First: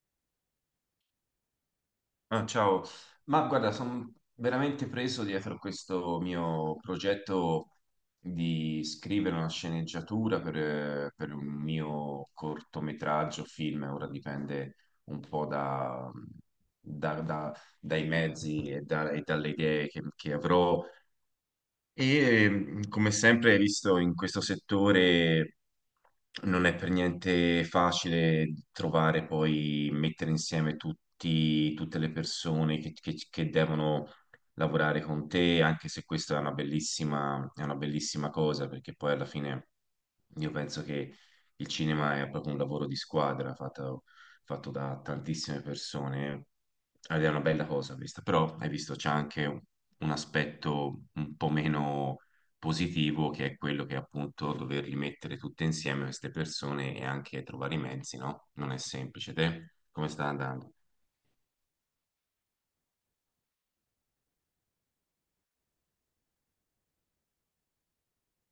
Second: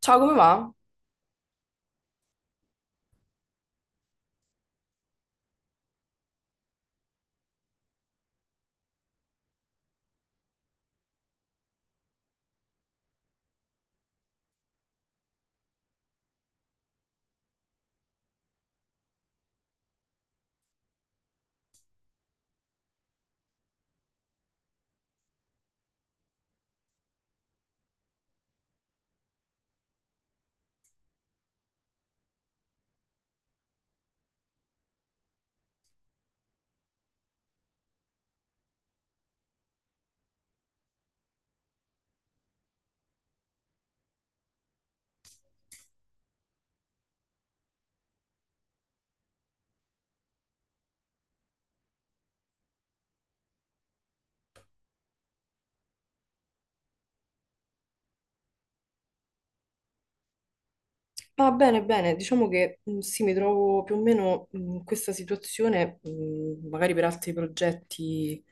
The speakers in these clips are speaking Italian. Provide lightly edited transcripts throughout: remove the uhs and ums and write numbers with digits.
Ciao, come va? Ah, ciao, ma guarda, sono veramente preso dietro questo mio progetto di scrivere una sceneggiatura per un mio cortometraggio, film, ora dipende un po' da- da- dai mezzi e, e dalle idee che avrò, e come sempre, hai visto in questo settore non è per niente facile trovare poi mettere insieme tutte le persone che devono lavorare con te, anche se questa è una è una bellissima cosa, perché poi alla fine io penso che il cinema è proprio un lavoro di squadra fatto da tantissime persone ed è una bella cosa questa, però hai visto c'è anche un aspetto un po' meno positivo, che è quello che appunto doverli mettere tutte insieme queste persone e anche trovare i mezzi, no? Non è semplice. Te come sta andando? Va bene, bene. Diciamo che sì, mi trovo più o meno in questa situazione, magari per altri progetti,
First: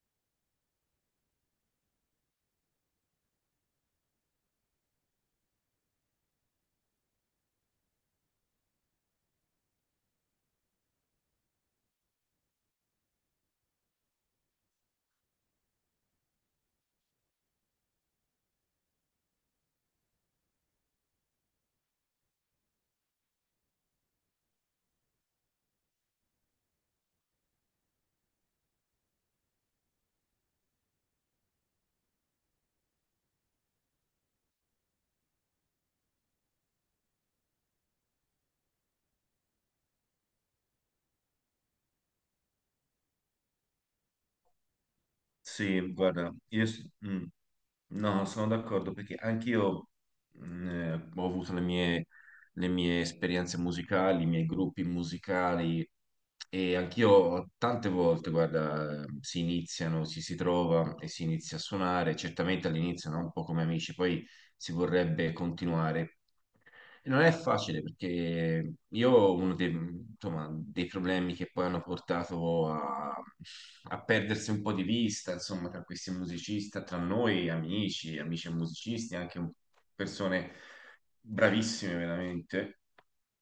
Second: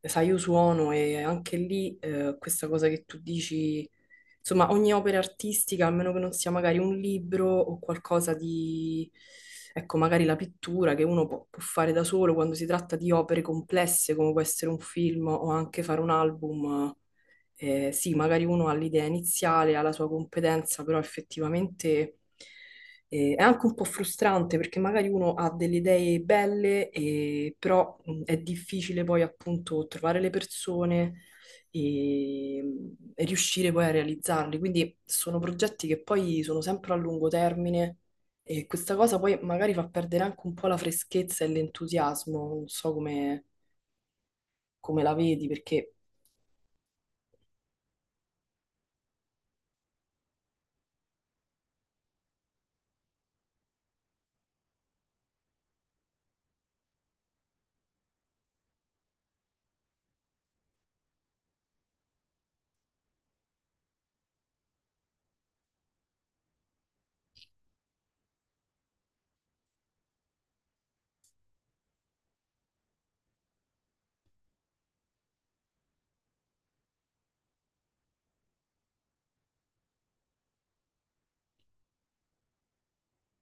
sai, io suono e anche lì questa cosa che tu dici, insomma, ogni opera artistica, a meno che non sia magari un libro o qualcosa di, ecco, magari la pittura che uno può fare da solo quando si tratta di opere complesse come può essere un film o anche fare un album. Sì, magari uno ha l'idea iniziale, ha la sua competenza, però effettivamente è anche un po' frustrante perché magari uno ha delle idee belle, però è difficile poi appunto trovare le persone e riuscire poi a realizzarli. Quindi sono progetti che poi sono sempre a lungo termine e questa cosa poi magari fa perdere anche un po' la freschezza e l'entusiasmo, non so come, come la vedi, Sì, perché... guarda, io, s- mm. No, sono d'accordo perché anch'io ho avuto le mie esperienze musicali, i miei gruppi musicali e anch'io tante volte, guarda, si iniziano, ci si trova e si inizia a suonare, certamente all'inizio, no? Un po' come amici, poi si vorrebbe continuare. E non è facile perché io uno dei, insomma, dei problemi che poi hanno portato a perdersi un po' di vista, insomma, tra questi musicisti, tra noi amici, amici e musicisti, persone bravissime veramente,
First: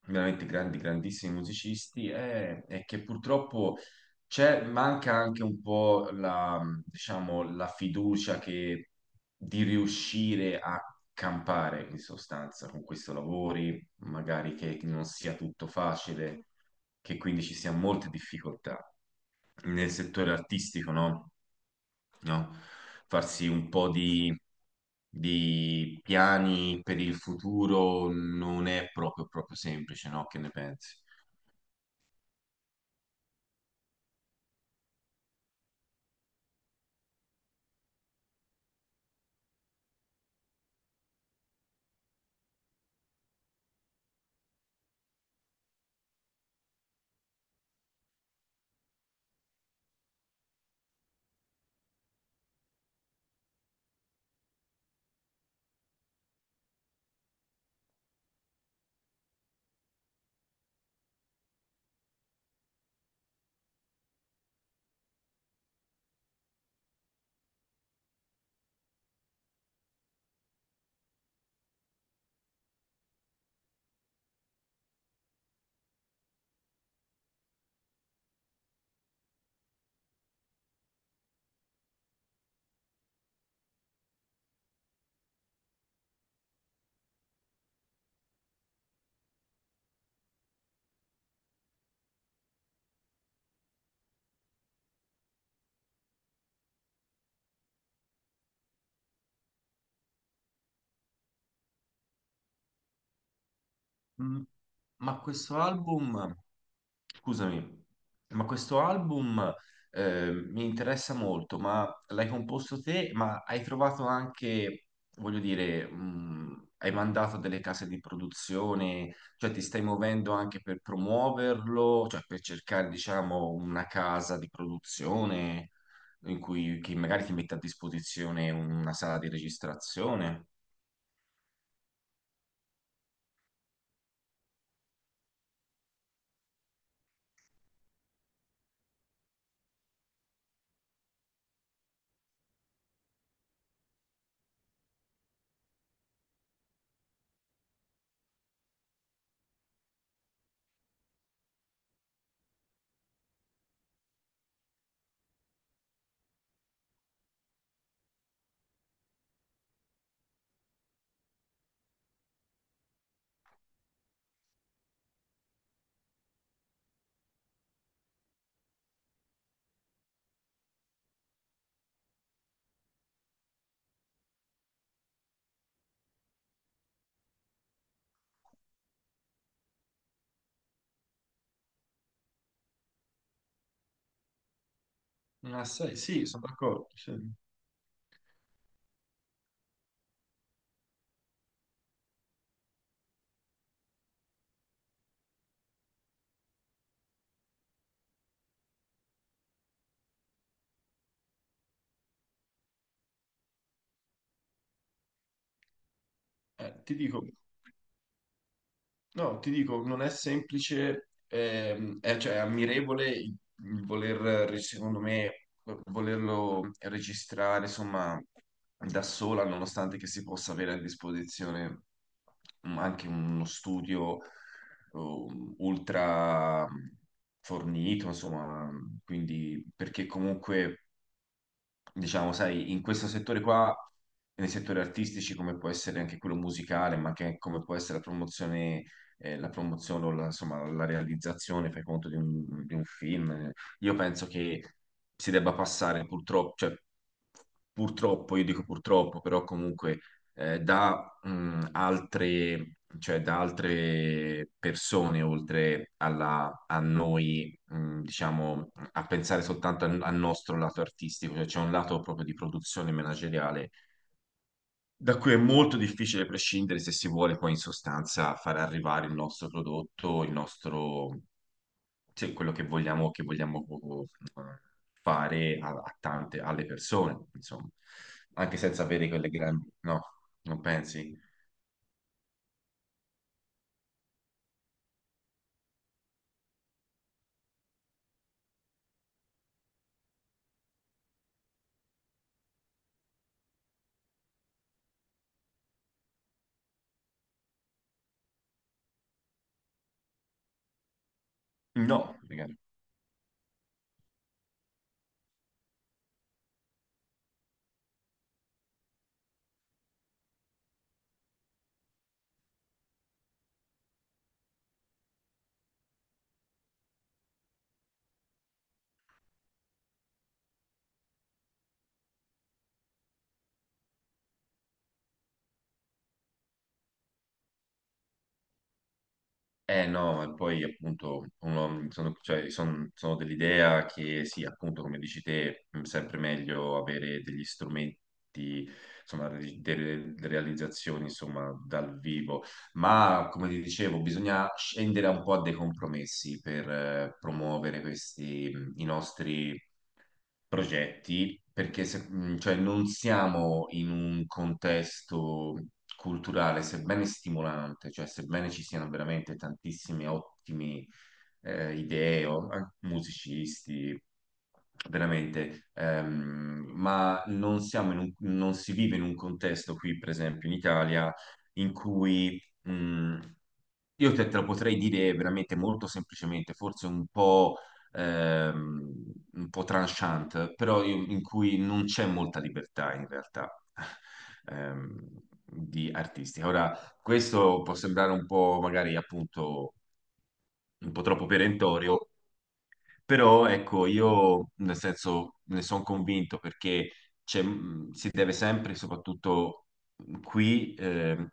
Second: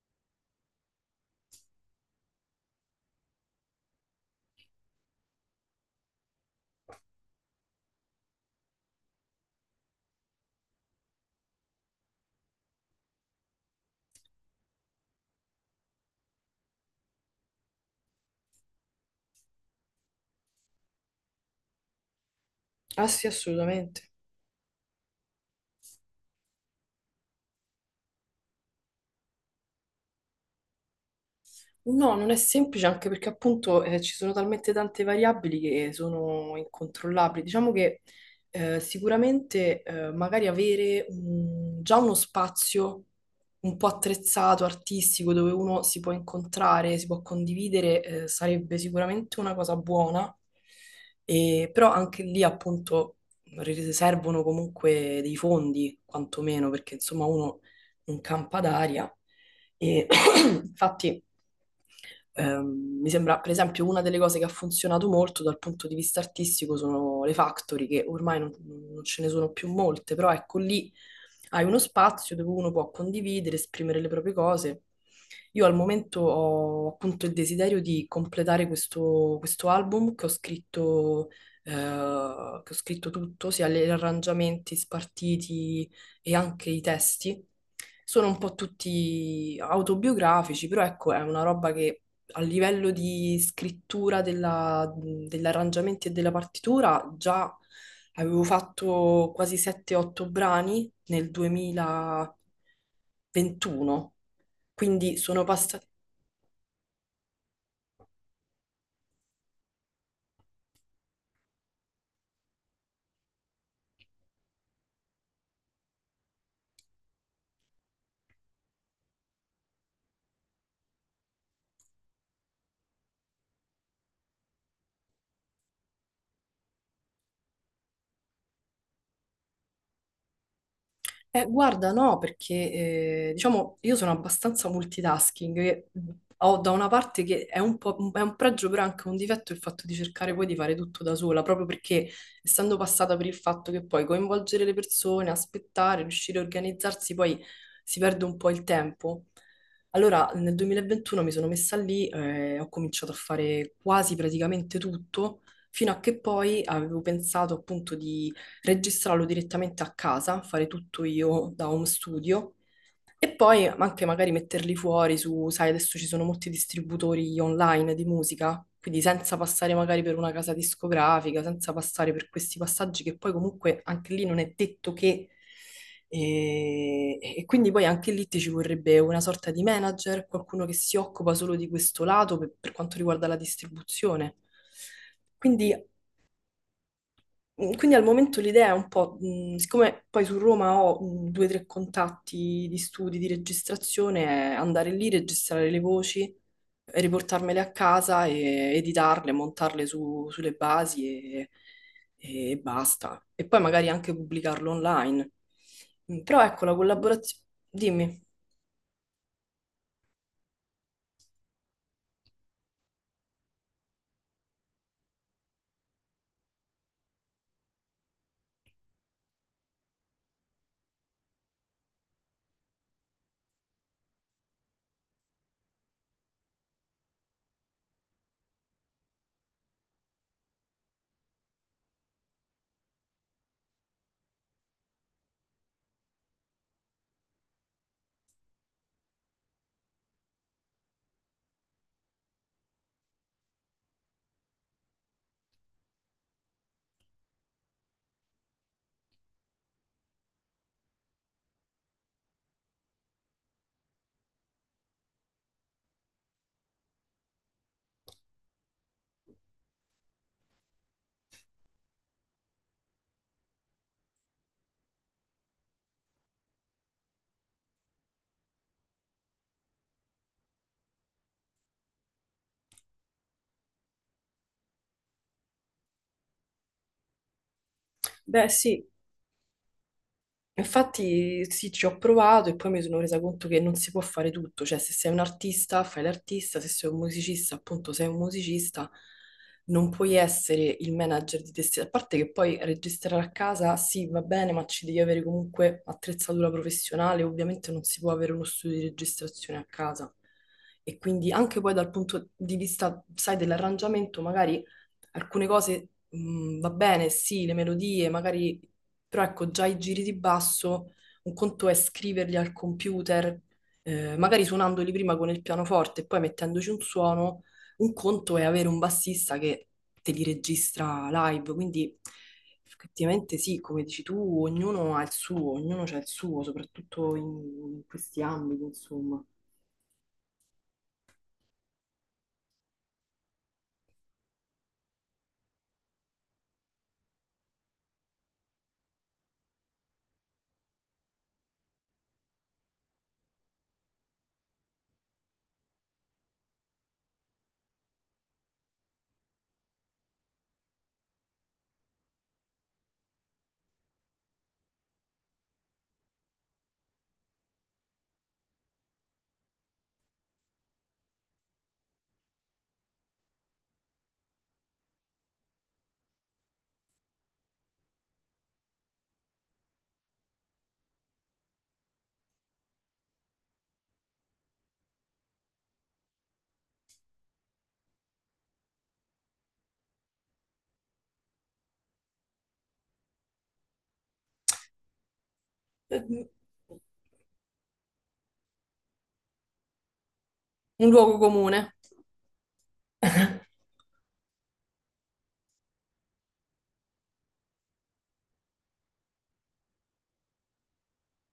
veramente grandi, grandissimi musicisti, è che purtroppo manca anche un po' la, diciamo, la fiducia di riuscire a campare in sostanza con questo lavori, magari che non sia tutto facile, che quindi ci siano molte difficoltà. Nel settore artistico, no? No? Ah sì, Farsi un po' assolutamente. Di piani per il futuro non è proprio semplice, no? Che ne pensi? No, non è semplice anche perché appunto ci sono talmente tante variabili che sono incontrollabili. Diciamo che sicuramente magari avere già uno spazio un po' attrezzato, artistico, dove uno si può incontrare, si può condividere, sarebbe sicuramente una cosa buona. Però anche lì appunto servono comunque dei fondi, quantomeno, perché insomma uno non campa d'aria. E infatti. Mi sembra, per esempio, una delle cose che ha funzionato molto dal punto di vista artistico sono le factory, che ormai non ce ne sono più molte, però ecco lì hai uno spazio dove uno può condividere, esprimere le proprie cose. Io al momento ho appunto il desiderio di completare questo album che ho scritto tutto, sia gli arrangiamenti spartiti e anche i testi. Sono un po' tutti autobiografici, però ecco, è una roba che a livello di scrittura degli arrangiamenti e della partitura, già avevo fatto quasi 7-8 brani nel 2021, Mm, quindi Ma sono questo passati. album, scusami, ma questo album mi interessa molto, ma l'hai composto te, ma hai trovato anche, voglio dire, hai mandato a delle case di produzione, cioè ti stai muovendo anche per promuoverlo, cioè per cercare, diciamo, una casa di produzione in cui che magari ti mette a disposizione una sala di registrazione. Guarda, no, perché diciamo io sono abbastanza multitasking, e ho da una parte che è un è un pregio, però è anche un difetto il fatto di cercare poi di fare tutto da sola, proprio perché essendo passata per il fatto che poi coinvolgere le persone, aspettare, riuscire a organizzarsi, poi si perde un po' il tempo. Allora, nel 2021 mi sono messa lì, ho cominciato a fare quasi praticamente tutto, fino a che poi avevo pensato appunto registrarlo direttamente a casa, fare tutto io da home studio e poi anche magari metterli fuori su, sai, adesso ci sono molti distributori online di musica, quindi senza passare magari per una casa discografica, senza passare per questi passaggi che poi comunque anche lì non è detto che... E quindi poi anche lì ti ci vorrebbe una sorta di manager, qualcuno che si occupa solo di questo lato per quanto riguarda la distribuzione. Ah, Quindi. sai, sì, sono d'accordo. Sì. Mm. Quindi al momento l'idea è un po', siccome poi su Roma ho due o tre contatti di studi, di registrazione, è andare lì, registrare le voci, riportarmele a casa e editarle, montarle sulle basi e basta. E poi magari anche pubblicarlo online. Mm. Però ecco, la Ti dico. collaborazione... Dimmi. No, ti dico, non è semplice, è, cioè, è ammirevole il voler, secondo me, volerlo registrare, insomma, da sola, nonostante che si possa avere a disposizione anche uno studio ultra fornito, insomma, quindi perché comunque diciamo, sai, in questo settore qua, nei settori artistici come può essere anche quello musicale, ma anche come può essere la promozione o la, insomma, la realizzazione, fai conto, di un film, io penso che si debba passare purtroppo, cioè, purtroppo, io dico purtroppo, però comunque da altre... Cioè, da altre persone oltre a noi diciamo, a pensare soltanto al nostro lato artistico, cioè c'è un lato proprio di produzione manageriale da cui è molto difficile prescindere se si vuole poi in sostanza far arrivare il nostro prodotto, il nostro, cioè, quello che vogliamo, eh, fare a tante, alle persone, insomma, Beh, anche senza sì. avere quelle grandi, no, non pensi? Infatti sì, ci ho provato e poi mi sono resa conto che non si può fare tutto, cioè se sei un artista fai l'artista, se sei un musicista appunto sei un musicista, non puoi essere il manager di te stesso, a parte che poi registrare a casa sì va bene, ma ci devi avere comunque attrezzatura professionale, ovviamente non si può avere uno studio di registrazione a casa e quindi anche poi dal No, punto di vista, sai, dell'arrangiamento magari alcune cose... Mm, va bene, sì, le melodie, magari però ecco, già i giri di basso, un conto è scriverli al computer, magari suonandoli prima con il pianoforte e poi mettendoci un suono, un conto è avere un bassista che te li registra live, quindi effettivamente sì, come dici tu, ognuno ha il suo, ognuno c'ha il suo, soprattutto in questi ambiti, insomma. eh no, e poi appunto sono, cioè, sono dell'idea che sì, appunto come dici te, è sempre meglio avere degli strumenti, insomma, delle realizzazioni, insomma, dal vivo, ma come vi dicevo, bisogna scendere un po' a dei compromessi per promuovere questi, i nostri progetti, perché cioè, non siamo in un contesto culturale, sebbene stimolante, cioè sebbene ci siano veramente tantissime ottime idee, musicisti, veramente, ma non siamo non si vive in un contesto qui, per esempio, in Italia in cui Mm, io te, te lo potrei dire veramente molto semplicemente, forse ehm, un po' tranchant, però in cui non c'è molta libertà in realtà di Eh, artistica. Ora, questo può sembrare un po' magari appunto Un un po' luogo troppo comune. perentorio, però ecco, io nel senso ne sono convinto perché si deve sempre, soprattutto qui, ehm,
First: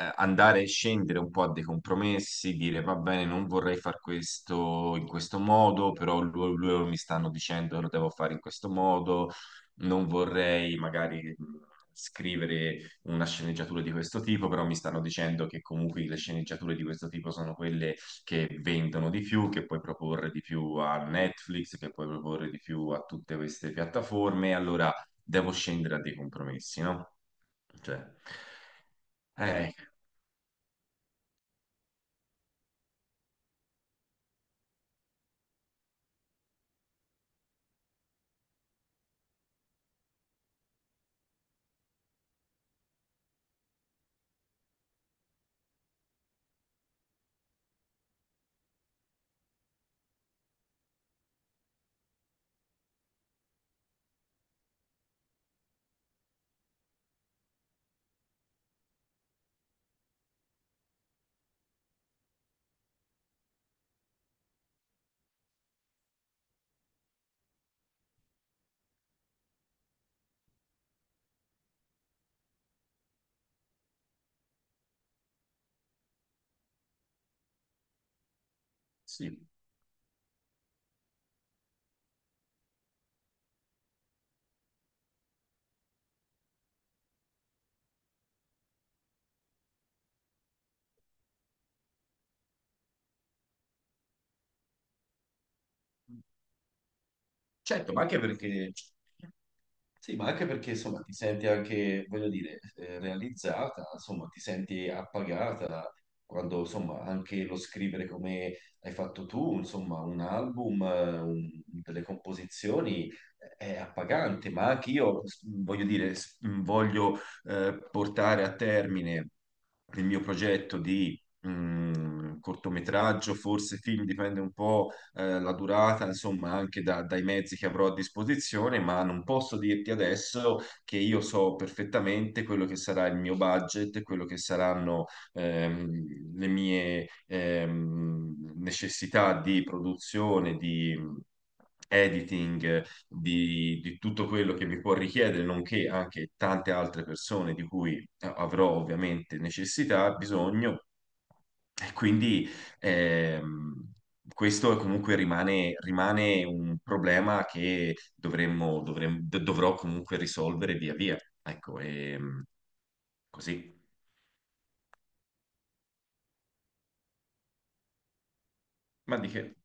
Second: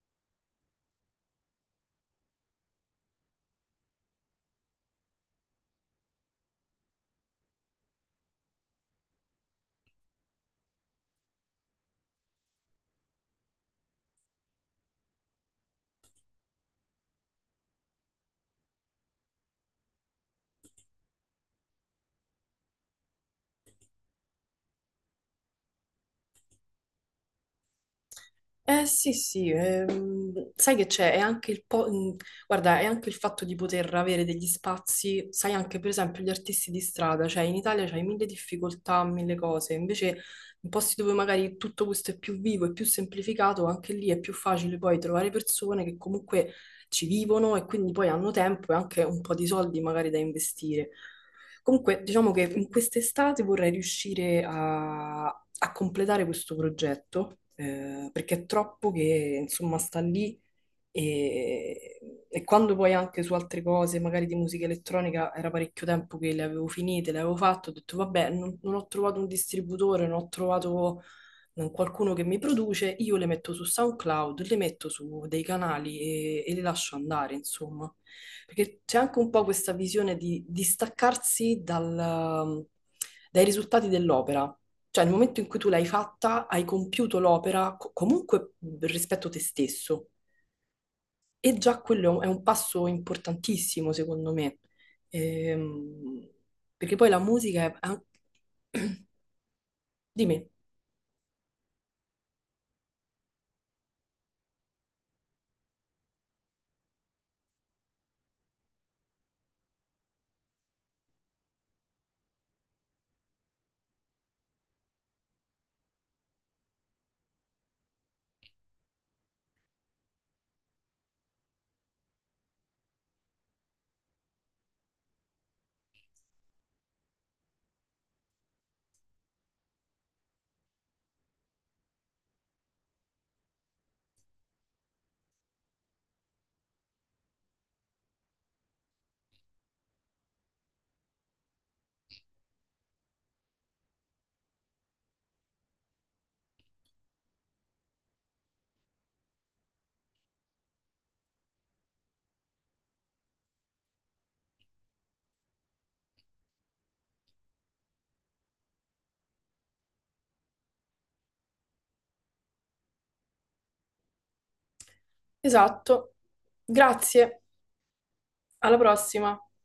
eh, andare e scendere un po' a dei compromessi, dire va bene, non vorrei far questo in questo modo, però loro mi stanno dicendo che lo devo fare in questo modo, non vorrei magari scrivere una sceneggiatura di questo tipo, però mi stanno dicendo che comunque le sceneggiature di questo tipo sono quelle che vendono di più, che puoi proporre di più a Netflix, che puoi proporre di più a tutte queste piattaforme, allora devo scendere a dei compromessi, no? Cioè, Eh sì, sì, eh, sai che c'è, è anche il guarda, è anche il fatto di poter avere degli spazi, sai anche per esempio gli artisti di strada, cioè in Italia c'hai mille difficoltà, mille cose, invece in posti dove magari tutto questo è più vivo e più semplificato, anche lì è più facile poi trovare persone che comunque ci vivono e quindi poi hanno tempo e anche un po' di soldi magari da investire. Comunque, diciamo che in quest'estate vorrei riuscire a completare questo progetto, perché è troppo che, insomma, sta lì e, e quando poi anche su altre cose, magari di musica elettronica, era parecchio tempo che le avevo finite, le avevo fatte, ho detto vabbè, non ho trovato un distributore, non ho trovato qualcuno che mi produce, io le metto su SoundCloud, le metto su dei canali e le lascio andare, insomma. Perché c'è anche un po' sì, questa visione di distaccarsi dai risultati dell'opera. Cioè, nel momento in cui tu l'hai fatta, hai compiuto l'opera comunque rispetto a te stesso. E già quello è un passo importantissimo, secondo me. Ehm, perché poi la musica è... certo, ma anche perché sì, ma anche Dimmi. perché insomma ti senti anche, voglio dire, realizzata, insomma ti senti appagata quando insomma anche lo scrivere come hai fatto tu, insomma un album, delle composizioni è appagante, ma anche voglio dire, voglio portare a termine il mio progetto di cortometraggio, forse film, dipende un po' la durata, insomma, anche dai mezzi che avrò a disposizione, ma non posso dirti adesso che io so perfettamente quello che sarà il mio budget, quello che saranno le mie necessità di produzione, di editing di tutto quello che mi può richiedere, nonché anche tante altre persone di cui avrò ovviamente necessità, bisogno, e quindi ehm, questo è comunque rimane un problema che dovrò comunque risolvere via via. Ecco, così. Esatto. Grazie. Alla Ma di prossima. che?